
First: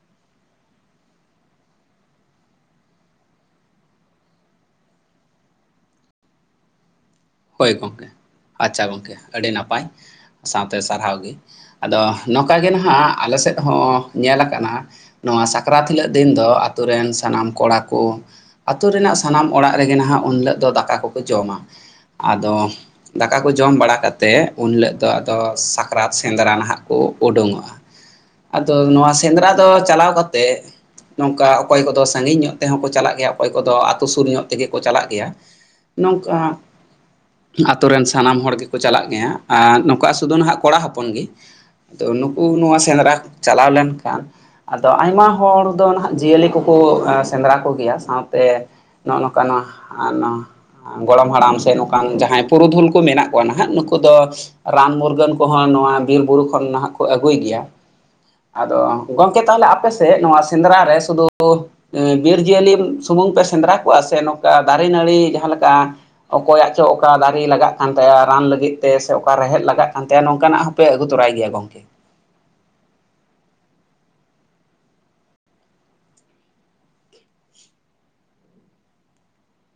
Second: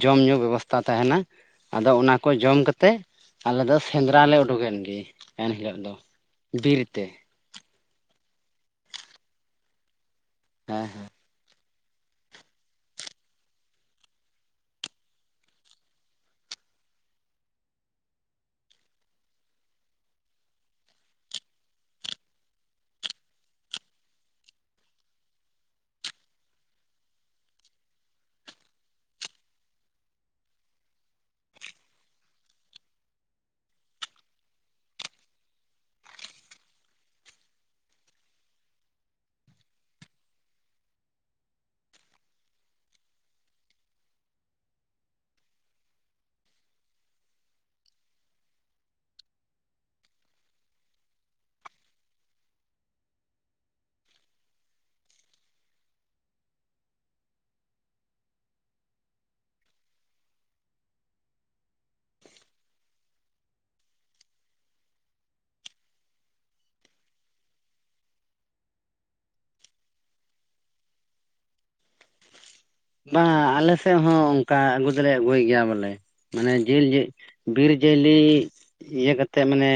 ᱡᱚᱢ ᱧᱩ ᱵᱮᱵᱚᱥᱛᱷᱟ ᱛᱟᱦᱮᱱᱟ᱾ ᱟᱫᱚ ᱚᱱᱟ ᱠᱚ ᱡᱚᱢ ᱠᱟᱛᱮ ᱟᱞᱮ ᱫᱚ ᱥᱮᱸᱫᱽᱨᱟ ᱞᱮ ᱩᱰᱩᱠᱮᱱ ᱜᱮ ᱮᱱᱦᱤᱞᱳᱜ ᱫᱚ᱾ ᱵᱤᱨ ᱛᱮ᱾ ᱦᱳᱭ ᱜᱚᱢᱠᱮ, ᱟᱪᱪᱷᱟ ᱜᱚᱢᱠᱮ, ᱟᱹᱰᱤ ᱱᱟᱯᱟᱭ ᱥᱟᱶᱛᱮ ᱥᱟᱨᱦᱟᱣ ᱜᱮ᱾ ᱟᱫᱚ ᱱᱚᱝᱠᱟ ᱜᱮ ᱱᱟᱦᱟᱜ ᱟᱞᱮ ᱥᱮᱫ ᱦᱚᱸ ᱧᱮᱞ ᱟᱠᱟᱱᱟ ᱱᱚᱣᱟ ᱥᱟᱠᱨᱟᱛ ᱦᱤᱞᱳᱜ ᱫᱤᱱ ᱫᱚ ᱟᱛᱳ ᱨᱮᱱ ᱥᱟᱱᱟᱢ ᱠᱚᱲᱟ ᱠᱚ ᱟᱹᱛᱩ ᱨᱮᱱᱟᱜ ᱥᱟᱱᱟᱢ ᱚᱲᱟᱜ ᱨᱮᱜᱮ ᱱᱟᱦᱟᱜ ᱩᱱᱦᱤᱞᱳᱜ ᱫᱚ ᱫᱟᱠᱟ ᱠᱚᱠᱚ ᱡᱚᱢᱟ, ᱟᱫᱚ ᱫᱟᱠᱟ ᱠᱚ ᱡᱚᱢ ᱵᱟᱲᱟ ᱠᱟᱛᱮ ᱩᱱ ᱦᱤᱞᱳᱜ ᱫᱚ ᱟᱫᱚ ᱥᱟᱠᱨᱟᱛ ᱥᱮᱸᱫᱽᱨᱟ ᱱᱟᱦᱟᱜ ᱠᱚ ᱩᱰᱩᱝᱚᱜᱼᱟ᱾ ᱟᱫᱚ ᱱᱚᱣᱟ ᱥᱮᱸᱫᱽᱨᱟ ᱫᱚ ᱪᱟᱞᱟᱣ ᱠᱟᱛᱮᱜ ᱱᱚᱝᱠᱟ ᱚᱠᱚᱭ ᱠᱚᱫᱚ ᱥᱟᱺᱜᱤᱧ ᱧᱚᱜ ᱛᱮᱦᱚᱸ ᱠᱚ ᱪᱟᱞᱟᱜ ᱜᱮᱭᱟ, ᱚᱠᱚᱭ ᱠᱚᱫᱚ ᱟᱹᱛᱩ ᱥᱩᱨ ᱧᱚᱜ ᱛᱮᱜᱮ ᱠᱚ ᱪᱟᱞᱟᱜ ᱜᱮᱭᱟ᱾ ᱱᱚᱝᱠᱟ ᱟᱛᱳ ᱨᱮᱱ ᱥᱟᱱᱟᱢ ᱦᱚᱲ ᱜᱮᱠᱚ ᱪᱟᱞᱟᱜ ᱜᱮᱭᱟ, ᱟ ᱱᱚᱝᱠᱟ-ᱟ ᱥᱩᱫᱩ ᱱᱟᱦᱟᱸᱜ ᱠᱚᱲᱟ ᱦᱚᱯᱚᱱ ᱜᱮ᱾ ᱛᱚ ᱱᱩᱠᱩ ᱱᱚᱣᱟ ᱥᱮᱸᱫᱽᱨᱟ ᱪᱟᱞᱟᱣ ᱞᱮᱱᱠᱷᱟᱱ ᱟᱫᱚ ᱟᱭᱢᱟ ᱦᱚᱲ ᱫᱚ ᱱᱟᱦᱟᱜ ᱡᱤᱭᱟᱹᱞᱤ ᱠᱚᱠᱚ ᱮᱸ ᱥᱮᱸᱫᱽᱨᱟ ᱠᱚᱜᱮᱭᱟ ᱥᱟᱶᱛᱮ ᱱᱚᱜᱼᱚ ᱱᱚᱝᱠᱟ ᱱᱚᱣᱟ ᱟ ᱱᱚᱣᱟ ᱜᱚᱲᱚᱢ ᱦᱟᱲᱟᱢ ᱥᱮ ᱱᱚᱝ ᱵᱟᱝ ᱡᱟᱦᱟᱸᱭ ᱯᱩᱨᱩᱫᱷᱩᱞ ᱠᱚ ᱢᱮᱱᱟᱜ ᱠᱚᱣᱟ ᱱᱟᱦᱟᱜ ᱱᱩᱠᱩ ᱫᱚ ᱨᱟᱱ ᱢᱩᱨᱜᱟᱹᱱ ᱠᱚᱦᱚᱸ ᱱᱚᱣᱟ ᱵᱤᱨ ᱵᱩᱨᱩ ᱠᱷᱚᱱ ᱱᱟᱦᱟᱜ ᱠᱚ ᱟᱹᱜᱩᱭ ᱜᱮᱭᱟ᱾ ᱟᱫᱚ ᱜᱚᱢᱠᱮ ᱛᱟᱦᱚᱞᱮ ᱟᱯᱮ ᱥᱮᱫ ᱱᱚᱣᱟ ᱥᱮᱸᱫᱽᱨᱟ ᱨᱮ ᱥᱩᱫᱩ ᱮᱸ ᱵᱤᱨ ᱡᱤᱭᱟᱹᱞᱤ ᱥᱩᱢᱩᱝ ᱯᱮ ᱥᱮᱸᱫᱽᱨᱟ ᱠᱚᱣᱟ ᱥᱮ ᱱᱚᱝᱠᱟ ᱫᱟᱨᱮ ᱱᱟᱹᱲᱤ ᱡᱟᱦᱟᱸᱠᱟ ᱚᱠᱚᱭᱟᱜ ᱛᱚ ᱚᱠᱟ ᱫᱟᱨᱮ ᱞᱟᱜᱟᱜ ᱠᱟᱱ ᱛᱟᱭᱟ ᱨᱟᱱ ᱞᱟᱹᱜᱤᱫ ᱛᱮ ᱥᱮ ᱚᱠᱟ ᱨᱮᱦᱮᱫ ᱞᱟᱜ ᱠᱟᱱ ᱛᱟᱭᱟ ᱱᱚᱝᱠᱟ ᱱᱟᱜ ᱦᱚᱸᱯᱮ ᱟᱹᱜᱩ ᱛᱚᱨᱟᱭ ᱜᱮᱭᱟ ᱜᱚᱝᱠᱮ? [inaudible] ᱵᱟᱝ ᱟᱞᱮ ᱥᱮᱫ ᱦᱚᱸ ᱚᱱᱠᱟ ᱟᱹᱜᱩ ᱫᱚᱞᱮ ᱟᱹᱜᱩᱭ ᱜᱮᱭᱟ ᱵᱚᱞᱮ᱾ ᱢᱟᱱᱮ ᱡᱤᱞ ᱡᱮᱜ ᱵᱤᱨ ᱡᱤᱭᱟᱹᱞᱤ ᱤᱭᱟᱹ ᱠᱟᱛᱮᱫ ᱢᱟᱱᱮ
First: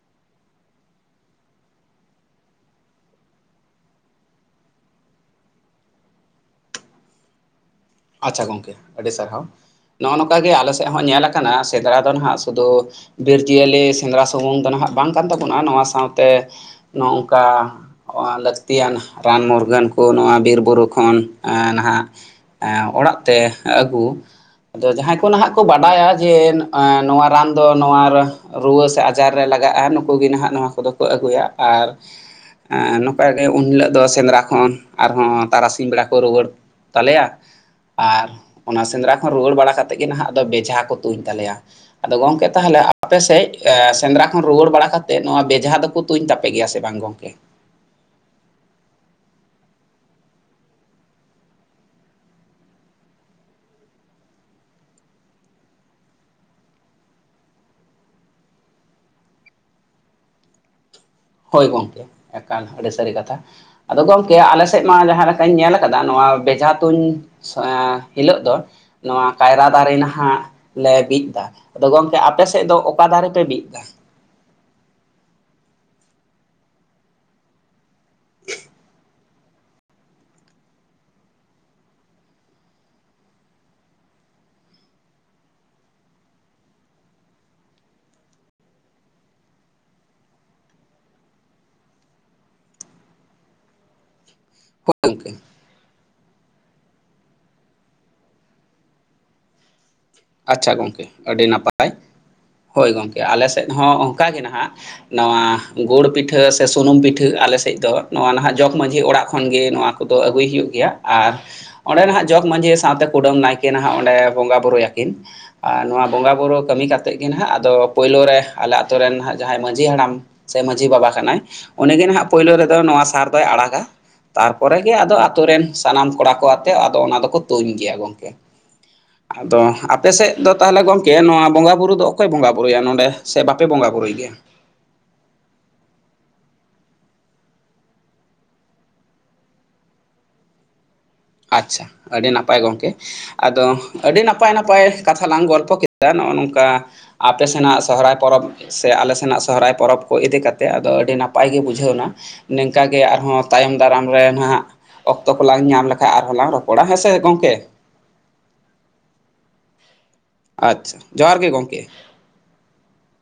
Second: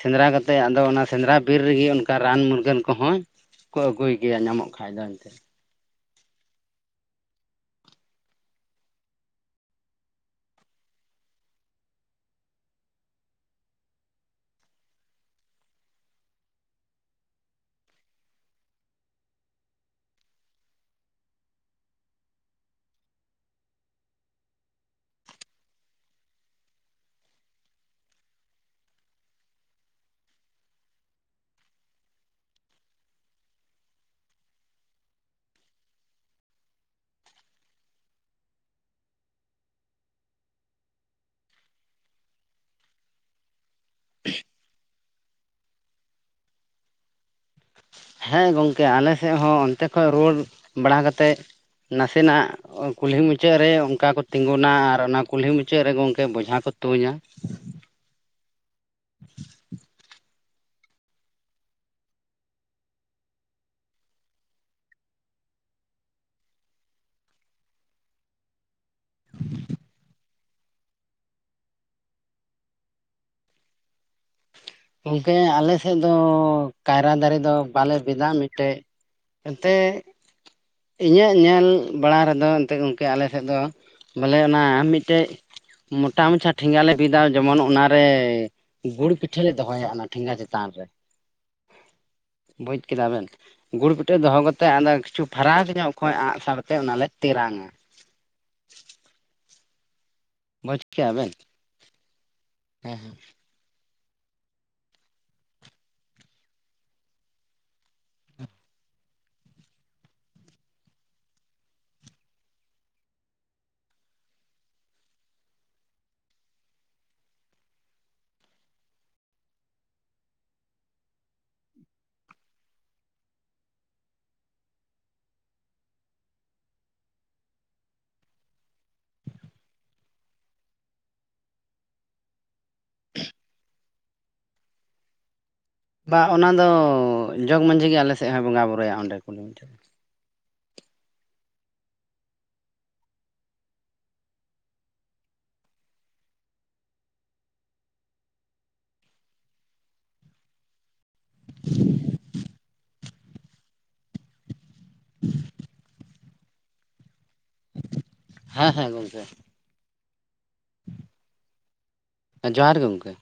ᱥᱮᱸᱫᱽᱨᱟ ᱠᱟᱛᱮᱜ ᱟᱫᱚ ᱚᱱᱟ ᱥᱮᱸᱫᱽᱨᱟ ᱵᱤᱨ ᱨᱮᱜᱮ ᱚᱱᱠᱟ ᱨᱟᱱ ᱢᱩᱨᱜᱟᱹᱱ ᱠᱚᱦᱚᱸ ᱠᱚ ᱟᱹᱜᱩᱭ ᱜᱮᱭᱟ ᱧᱟᱢᱚᱜ ᱠᱷᱟᱱ ᱫᱚ ᱮᱱᱛᱮ᱾ ᱟᱪᱪᱷᱟ ᱜᱚᱝᱠᱮ ᱟᱹᱰᱤ ᱥᱟᱨᱦᱟᱣ, ᱱᱚᱜ-ᱚ ᱱᱚᱝᱠᱟ ᱜᱮ ᱟᱞᱮ ᱥᱮᱫ ᱦᱚᱸ ᱧᱮᱞ ᱟᱠᱟᱱᱟ ᱥᱮᱸᱫᱽᱨᱟ ᱫᱚ ᱱᱟᱦᱟᱜ ᱥᱩᱫᱩ ᱵᱤᱨ ᱡᱤᱭᱟᱹᱞᱤ ᱥᱮᱸᱫᱽᱨᱟ ᱥᱩᱢᱩᱝ ᱫᱚ ᱱᱟᱦᱟᱜ ᱵᱟᱝ ᱠᱟᱱ ᱛᱟᱵᱚᱱᱟ ᱱᱚᱣᱟ ᱥᱟᱶᱛᱮ ᱱᱚ-ᱚᱝᱠᱟ ᱞᱟᱹᱠᱛᱤᱭᱟᱱ ᱨᱟᱱ ᱢᱩᱨᱜᱟᱹᱱ ᱠᱚ ᱱᱚᱣᱟ ᱵᱤᱨ-ᱵᱩᱨᱩ ᱠᱷᱚᱱ ᱮᱹ ᱱᱟᱦᱟᱜ ᱮᱸ ᱚᱲᱟᱜ ᱛᱮ ᱟᱹᱜᱩ ᱟᱫᱚ ᱡᱟᱦᱟᱸᱭ ᱠᱚ ᱱᱟᱦᱟᱜ ᱠᱚ ᱵᱟᱰᱟᱭᱟ ᱡᱮ ᱮᱸ ᱱᱚᱣᱟ ᱨᱟᱱ ᱫᱚ ᱱᱚᱣᱟᱨᱮ ᱨᱩᱣᱟᱹ ᱥᱮ ᱟᱡᱟᱨ ᱨᱮ ᱞᱟᱜᱟᱜᱼᱟ ᱱᱩᱠᱩ ᱜᱮ ᱱᱟᱦᱟᱜ ᱱᱚᱣᱟ ᱠᱚᱫᱚ ᱠᱚ ᱟᱹᱜᱩᱭᱟ᱾ ᱟᱨ ᱮᱸ ᱱᱚᱝᱠᱟ ᱜᱮ ᱩᱱ ᱦᱤᱞᱳᱜ ᱫᱚ ᱥᱮᱸᱫᱽᱨᱟ ᱠᱷᱚᱱ ᱟᱨᱦᱚᱸ ᱛᱟᱨᱟᱥᱤᱧ ᱵᱮᱲᱟ ᱠᱚ ᱨᱩᱣᱟᱹᱲ ᱛᱟᱞᱮᱭᱟ᱾ ᱟᱨ ᱚᱱᱟ ᱥᱮᱸᱫᱽᱨᱟ ᱠᱷᱚᱱ ᱨᱩᱣᱟᱹᱲ ᱵᱟᱲᱟ ᱠᱟᱛᱮᱫ ᱜᱮ ᱱᱟᱦᱟᱜ ᱟᱫᱚ ᱵᱮᱡᱷᱟ ᱠᱚ ᱛᱩᱧ ᱛᱟᱞᱮᱭᱟ᱾ ᱟᱫᱚ ᱜᱚᱝᱠᱮ ᱛᱟᱦᱚᱞᱮ ᱟᱯᱮ ᱥᱮᱡ ᱮ ᱥᱮᱸᱫᱽᱨᱟ ᱠᱷᱚᱱ ᱨᱩᱣᱟᱹᱲ ᱵᱟᱲᱟ ᱠᱟᱛᱮᱫ ᱱᱚᱣᱟ ᱵᱮᱡᱷᱟ ᱫᱚᱠᱚ ᱛᱩᱧ ᱛᱟᱯᱮ ᱜᱮᱭᱟ ᱥᱮ ᱵᱟᱝ ᱜᱚᱝᱠᱮ? ᱦᱮᱸ ᱜᱚᱢᱠᱮ ᱟᱞᱮ ᱥᱮᱫ ᱦᱚᱸ ᱚᱱᱛᱮ ᱠᱷᱚᱡ ᱨᱩᱣᱟᱹᱲ ᱵᱟᱲᱟ ᱠᱟᱛᱮᱫ ᱱᱟᱥᱮ ᱱᱟᱜ ᱠᱩᱞᱦᱤ ᱢᱩᱪᱟᱹᱫ ᱨᱮ ᱚᱱᱠᱟ ᱠᱚ ᱛᱤᱸᱜᱩᱱᱟ ᱟᱨ ᱚᱱᱟ ᱠᱩᱞᱦᱤ ᱢᱩᱪᱟᱹᱫ ᱨᱮ ᱜᱚᱝᱠᱮ ᱵᱚᱡᱷᱟ ᱠᱚ ᱛᱩᱧᱟ᱾ [inaudible] ᱦᱳᱭ ᱜᱚᱢᱠᱮ ᱮᱠᱟᱞ ᱟᱹᱰᱤ ᱥᱟᱹᱨᱤ ᱠᱟᱛᱷᱟ᱾ ᱟᱫᱚ ᱜᱚᱢᱠᱮ ᱟᱞᱮ ᱥᱮᱫ ᱢᱟ ᱡᱟᱦᱟᱸ ᱞᱮᱠᱟᱧ ᱧᱮᱞ ᱠᱟᱫᱟ ᱱᱚᱣᱟ ᱵᱮᱡᱷᱟ ᱛᱩᱧ ᱮᱻ ᱦᱤᱞᱳᱜ ᱫᱚ ᱱᱚᱣᱟ ᱠᱟᱭᱨᱟ ᱫᱟᱨᱮ ᱱᱟᱦᱟᱜ ᱞᱮ ᱵᱤᱫᱽᱫᱟ ᱟᱫᱚ ᱜᱚᱝᱠᱮ ᱟᱯᱮ ᱥᱮᱫ ᱫᱚ ᱚᱠᱟ ᱫᱟᱨᱮ ᱯᱮ ᱵᱤᱫᱽᱫᱟ? ᱜᱚᱢᱠᱮ ᱟᱞᱮ ᱥᱮᱫ ᱫᱚ, ᱠᱟᱭᱨᱟ ᱫᱟᱨᱮ ᱫᱚ ᱵᱟᱞᱮ ᱵᱤᱫᱟ ᱢᱤᱫᱴᱮᱡ᱾ ᱮᱱᱛᱮᱫ ᱤᱧᱟᱹᱜ ᱧᱮᱞ ᱵᱟᱲᱟ ᱨᱮᱫᱚ ᱮᱱᱛᱮᱫ ᱜᱚᱝᱠᱮ ᱟᱞᱮ ᱥᱮᱫ ᱫᱚ᱾ ᱵᱚᱞᱮ ᱚᱱᱟ ᱢᱤᱫᱴᱮᱡ᱾ ᱢᱚᱴᱟ ᱢᱟᱪᱷᱟ ᱴᱷᱮᱸᱜᱟ ᱞᱮ ᱵᱤᱫᱟ ᱡᱮᱢᱚᱱ ᱚᱱᱟᱨᱮ ᱜᱩᱲ ᱯᱤᱴᱷ ᱯᱤᱴᱷᱟᱹ ᱞᱮ ᱫᱚᱦᱚᱸᱭᱟ ᱚᱱᱟ ᱴᱷᱮᱸᱜᱟ ᱪᱮᱛᱟᱱ ᱨᱮ ᱵᱩᱡᱽ ᱠᱮᱫᱟ ᱵᱮᱱ᱾ ᱜᱩᱲ ᱯᱤᱴᱷᱟᱹ ᱫᱚ ᱦᱚᱸ ᱠᱟᱛᱮᱫ ᱟᱫᱚ ᱦᱳᱭ ᱠᱤᱪᱷᱩ ᱜᱚᱢᱠᱮ ᱯᱷᱟᱨᱟᱠ ᱧᱚᱜ ᱠᱷᱚᱡ ᱟᱜ ᱥᱟᱨ ᱛᱮ ᱚᱱᱟᱞᱮ ᱛᱮᱨᱟᱝᱟ᱾ ᱟᱪᱪᱷᱟ ᱵᱩᱡᱽ ᱜᱚᱝᱠᱮ ᱠᱮᱜᱼᱟ ᱵᱮᱱ ᱟᱹᱰᱤ ᱱᱟᱯᱟᱭ ᱦᱳᱭ ᱦᱮᱸ ᱜᱚᱝᱠᱮ ᱟᱞᱮ ᱥᱮᱫ ᱦᱚᱸ ᱚᱱᱠᱟᱜ ᱜᱮ ᱱᱟᱦᱟᱜ᱾ ᱱᱚᱣᱟ ᱜᱩᱲ ᱯᱤᱴᱷᱟᱹ, ᱥᱮ ᱥᱩᱱᱩᱢ ᱯᱤᱴᱷᱟᱹ ᱟᱞᱮ ᱥᱮᱫ ᱫᱚ ᱱᱚᱣᱟ ᱱᱟᱦᱟᱸᱜ ᱡᱚᱜᱽ ᱢᱟᱹᱡᱷᱤ ᱚᱲᱟᱜ ᱠᱷᱚᱱᱜᱮ ᱱᱚᱣᱟᱼᱼ ᱠᱚᱫᱚ ᱟᱹᱜᱩᱭ ᱦᱩᱭᱩᱜ ᱜᱮᱭᱟ, ᱟᱨ ᱚᱸᱰᱮ ᱱᱟᱦᱟᱜ ᱡᱚᱜᱽ ᱢᱟᱺᱡᱷᱤ ᱥᱟᱶᱛᱮ ᱠᱩᱰᱟᱹᱢ ᱱᱟᱭᱠᱮ ᱱᱟᱦᱟᱜ ᱚᱸᱰᱮ ᱵᱚᱸᱜᱟ ᱵᱩᱨᱩ᱾ ᱠᱤᱱ ᱟᱨ ᱱᱚᱣᱟ ᱵᱚᱸᱜᱟ-ᱵᱩᱨᱩ ᱠᱟᱹᱢᱤ ᱠᱟᱛᱮᱫ ᱜᱮ ᱱᱟᱦᱟᱸᱜ ᱟᱫᱚ ᱯᱳᱭᱞᱳ ᱨᱮ ᱟᱞᱮ ᱟᱛᱳ ᱨᱮᱱ ᱦᱟᱸᱜ ᱡᱟᱦᱟᱸᱭ ᱢᱟᱹᱡᱷᱤ ᱦᱟᱲᱟᱢᱼᱼ ᱥᱮ ᱢᱟᱺᱡᱷᱤ ᱵᱟᱵᱟ ᱠᱟᱱᱟᱭ ᱩᱱᱤᱜᱮ ᱱᱟᱦᱟᱜ ᱯᱳᱭᱞᱳ ᱨᱮᱫᱚ ᱱᱚᱣᱟ ᱥᱟᱨ ᱫᱚᱭ ᱟᱲᱟᱜᱟ᱾ ᱛᱟᱨᱯᱚᱨᱮ ᱜᱮ ᱟᱫᱚ ᱟᱛᱳ ᱨᱮᱱ ᱥᱟᱱᱟᱢ ᱠᱚᱲᱟ ᱠᱚ ᱟᱛᱮᱜ ᱟᱫᱚ ᱚᱱᱟ ᱫᱚᱠᱚ ᱛᱩᱧ ᱜᱮᱭᱟ ᱜᱚᱝᱠᱮ᱾ ᱟᱫᱚ, ᱟᱯᱮ ᱥᱮᱫ ᱫᱚ ᱛᱟᱦᱚᱸᱞᱮ ᱜᱚᱢᱠᱮ ᱱᱚᱣᱟ ᱵᱚᱸᱜᱟ ᱵᱩᱨᱩ ᱫᱚ ᱚᱠᱚᱭ ᱵᱚᱸᱜᱟ ᱵᱩᱨᱩᱭᱟ ᱱᱚᱰᱮ ᱥᱮ ᱵᱟᱯᱮ ᱵᱚᱸᱜᱟ ᱵᱩᱨᱩᱭ ᱜᱮᱭᱟ? ᱵᱟ ᱚᱱᱟ ᱫᱚ ᱡᱚᱜᱽ ᱢᱟᱺᱡᱷᱤ ᱜᱮ ᱟᱞᱮ ᱥᱮᱫ ᱦᱚᱸᱭ ᱵᱚᱸᱜᱟ ᱵᱩᱨᱩᱭᱟ ᱚᱸᱰᱮ ᱠᱩᱰᱤᱢ ᱴᱷᱮ ᱟᱪᱪᱷᱟ ᱟᱹᱰᱤ ᱱᱟᱯᱟᱭ ᱜᱚᱝᱠᱮ᱾ ᱟᱫᱚ ᱟᱹᱰᱤ ᱱᱟᱯᱟᱭ ᱱᱟᱯᱟᱭ ᱠᱟᱛᱷᱟ ᱞᱟᱝ ᱜᱚᱞᱯᱷᱚ ᱠᱮᱫᱟ ᱱᱚᱜ-ᱚ ᱱᱚᱝᱠᱟ᱾ ᱟᱯᱮ ᱥᱮᱱᱟᱜ ᱥᱚᱦᱨᱟᱭ ᱯᱚᱨᱚᱵᱽ ᱥᱮ ᱟᱞᱮ ᱥᱮᱱᱟᱜ ᱥᱚᱦᱚᱨᱟᱭ ᱯᱚᱨᱚᱵᱽ ᱠᱚ ᱤᱫᱤ ᱠᱟᱛᱮᱫ ᱟᱫᱚ ᱟᱹᱰᱤ ᱱᱟ ᱯᱟᱭ ᱜᱮ ᱵᱩᱡᱷᱟᱹᱣ ᱮᱱᱟ ᱱᱮᱝᱠᱟ ᱜᱮ ᱟᱨᱦᱚᱸ ᱛᱟᱭᱚᱢ ᱫᱟᱨᱟᱢ ᱨᱮ ᱱᱟᱦᱟᱸᱜ ᱚᱠᱛᱚ ᱠᱚᱞᱟᱝ ᱧᱟᱢ ᱞᱮᱠᱷᱟ ᱟᱨᱦᱚᱸᱞᱟᱝ ᱨᱚᱯᱚᱲᱟ ᱦᱮᱸ ᱥᱮ ᱜᱚᱝᱠᱮ᱾ ᱦᱮᱸ ᱦᱮᱸ ᱜᱚᱝᱠᱮ᱾ ᱟᱪᱪᱷᱟ ᱡᱚᱦᱟᱨ ᱜᱮ ᱜᱚᱝᱠᱮ ᱾ ᱡᱚᱦᱟᱨ ᱜᱮ ᱜᱚᱝᱠᱮ᱾